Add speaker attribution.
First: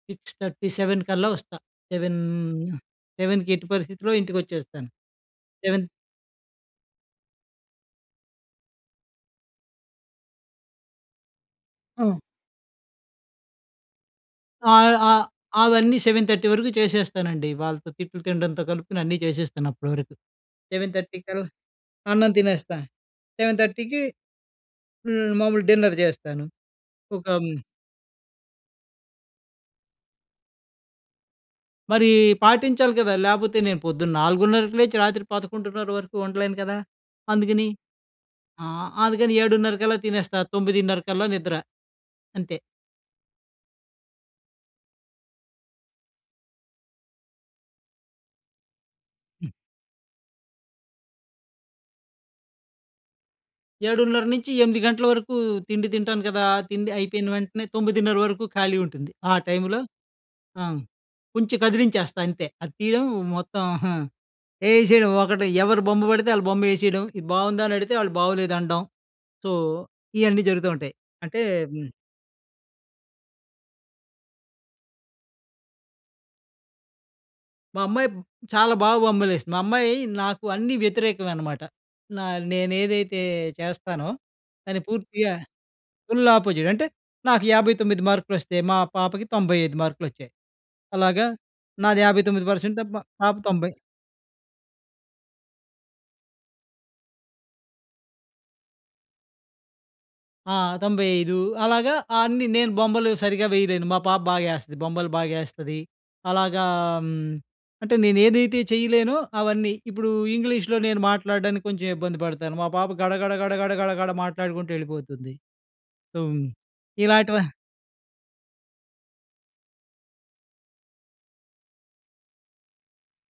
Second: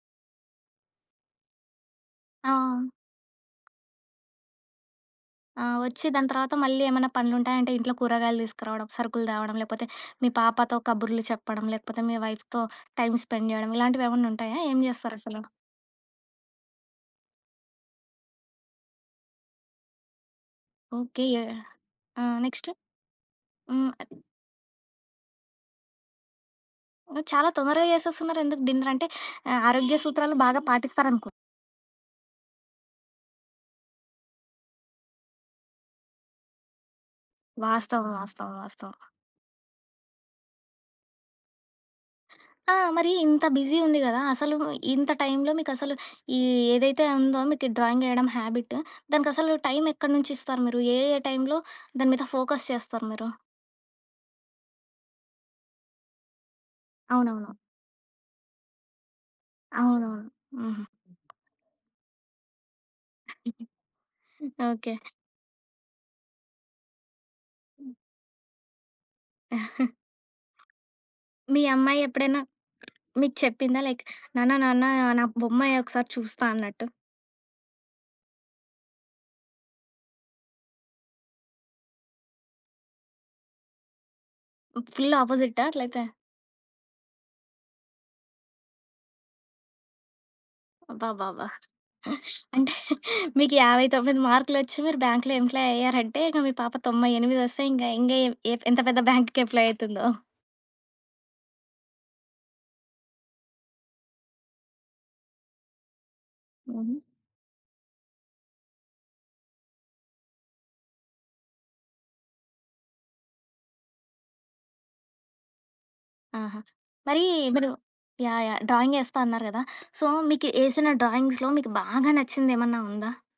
Speaker 1: 6:30, 7 కల్లా వస్తా, సెవెన్
Speaker 2: ఆ!
Speaker 1: సెవెన్‌కి ఎట్టి పరిస్థితిలో ఇంటికి వచ్చేస్తాను.
Speaker 2: ఆ!
Speaker 1: 7
Speaker 2: వచ్చి దాని తర్వాత మళ్ళీ ఏమన్నా పనులుంటాయంటే ఇంట్లో కూరగాయలు తీసుకురావడం, సరుకులు తేవడం, లేకపోతే మీ పాపతో కబుర్లు చెప్పడం, లేకపోతే మీ
Speaker 1: ఆ!
Speaker 2: వైఫ్‌తో టైం స్పెండ్ చేయడం ఇలాంటివి ఏమన్నా ఉంటాయా?
Speaker 1: ఆ!
Speaker 2: ఏం
Speaker 1: ఆహ్,
Speaker 2: చేస్తారసలు.
Speaker 1: అవన్నీ 7:30 వరకు చేసేస్తానండి, వాళ్ళతో తిట్లు తినడంతో కలుపుకొని అన్నీ చేసేస్తాను అప్పటి వరకు. 7:30
Speaker 2: ఓకే.
Speaker 1: కళ్ల
Speaker 2: ఆ!
Speaker 1: అన్నం
Speaker 2: నెక్స్ట్
Speaker 1: తినేస్తా. సెవెన్
Speaker 2: హ్మ్.
Speaker 1: థర్టీకి హ్మ్. మామూలు డిన్నర్ చేస్తాను. ఒక
Speaker 2: చాలా
Speaker 1: హ్మ్
Speaker 2: తొందరగా చేసేస్తున్నారెందుకు డిన్నర్? అంటే ఆహ్, ఆరోగ్య సూత్రాలు బాగా పాటిస్తారనుకుం
Speaker 1: మరి పాటించాలి కదా! లేకపోతే నేను పొద్దున్న 4:30 లేచి రాత్రి 11:30 వరకు ఉండలేను కదా! అందుకని
Speaker 2: వాస్తవం, వాస్తవం,
Speaker 1: ఆ!
Speaker 2: వాస్తవం.
Speaker 1: అందుకని 7:30 కల్లా తినేస్తా 9:30 కల్లా నిద్ర అంతే.
Speaker 2: ఆ! మరి ఇంత బిజీ ఉంది కదా! అసలు ఇంత టైమ్‌లో మీకసలు ఈ ఏదైతే ఉందో మీకు డ్రాయింగ్ ఎయడం హాబిట్,
Speaker 1: హ్మ్.
Speaker 2: దానికసలు టైమ్ ఎక్కన్నుంచి ఇస్తారు మీరు? ఏ ఏ టైంలో దాని మీద ఫోకస్ చేస్తారు మీరు?
Speaker 1: 7:30 నుంచి 8 గంటల వరకు తిండి తింటాను కదా! తిండి అయిపోయిన
Speaker 2: అవునవును.
Speaker 1: వెంటనే 9:30 వరకు ఖాళీ ఉంటుంది. ఆ! టైమ్‌లో
Speaker 2: అవునవును.
Speaker 1: ఆ!
Speaker 2: హుహు.
Speaker 1: కొంచెం కదిలించేస్తా అంతే, అది తీయడం మొత్తం
Speaker 2: ఓకే.
Speaker 1: వేసేయడం ఒకటి ఎవరు బొమ్మ పడితే వాళ్ళ బొమ్మ ఎసేయడం, ఇది బాగుందా అని అడిగితే "వాళ్ళు బాగొలేదు." అనడం సో ఇయన్నీ జరుగుతా ఉంటాయి. అంటే
Speaker 2: మీ అమ్మాయెప్పుడైనా మీకు చెప్పిందా? లేకా నాన్న నాన్న నా బొమ్మాయెకసారి చూస్తా అన్నట్టు.
Speaker 1: మా అమ్మాయి చాలా బాగా బొమ్మలు వేసిద్ది. మా అమ్మాయి నాకు అన్నీ వ్యతిరేకమన్నమాట. నా నేనేదైతే చేస్తానో దాన్ని
Speaker 2: ఫుల్
Speaker 1: పూర్తిగా
Speaker 2: అపోజిట్టా అట్లయితే.
Speaker 1: Full opposite. అంటే నాకు 59 మార్కులు వస్తే, మా పాపకి 95 మార్కులు వచ్చాయి. అలాగా
Speaker 2: అబ్బబ్బబ్బ!
Speaker 1: నాది 59
Speaker 2: అంటే
Speaker 1: పర్సెంట్ తప పాప
Speaker 2: మీకు
Speaker 1: 90.
Speaker 2: 59 మార్కులు వచ్చి మీరు బ్యాంకులో ఎంప్లాయీ అయ్యారంటే, ఇంక మీ పాప 98 వస్తే ఇంగ ఇంగేం ఎంత పెద్ద బ్యాంక్‌కి ఎంప్లాయ్ అయితుందో.
Speaker 1: ఆ! 95 అలాగా అన్ని నేను బొమ్మలు సరిగ్గా వేయలేను. మా పాప బాగా ఎస్తది, బొమ్మలు బాగా ఎస్తది. అలాగా
Speaker 2: హ్మ్.
Speaker 1: అంటే నేను ఏదైతే చేయలేనో అవన్నీ ఇప్పుడు ఇంగ్లీష్‌లో నేను మాట్లాడడానికి కొంచెం ఇబ్బంది పడతాను. మా పాప గడ, గడ, గడ, గడ, గడ, గడ మాట్లాడుకుంటూ ఎళ్ళిపోతుంది. సో,
Speaker 2: ఆహా! మరి
Speaker 1: ఇలాంటివ
Speaker 2: మీరు యాహ్! యాహ్! డ్రాయిం‌గేస్తా అన్నారు కదా! సో మీకు ఏసిన డ్రాయింగ్స్‌లో మీకు బాగా నచ్చింది ఏమన్నా ఉందా?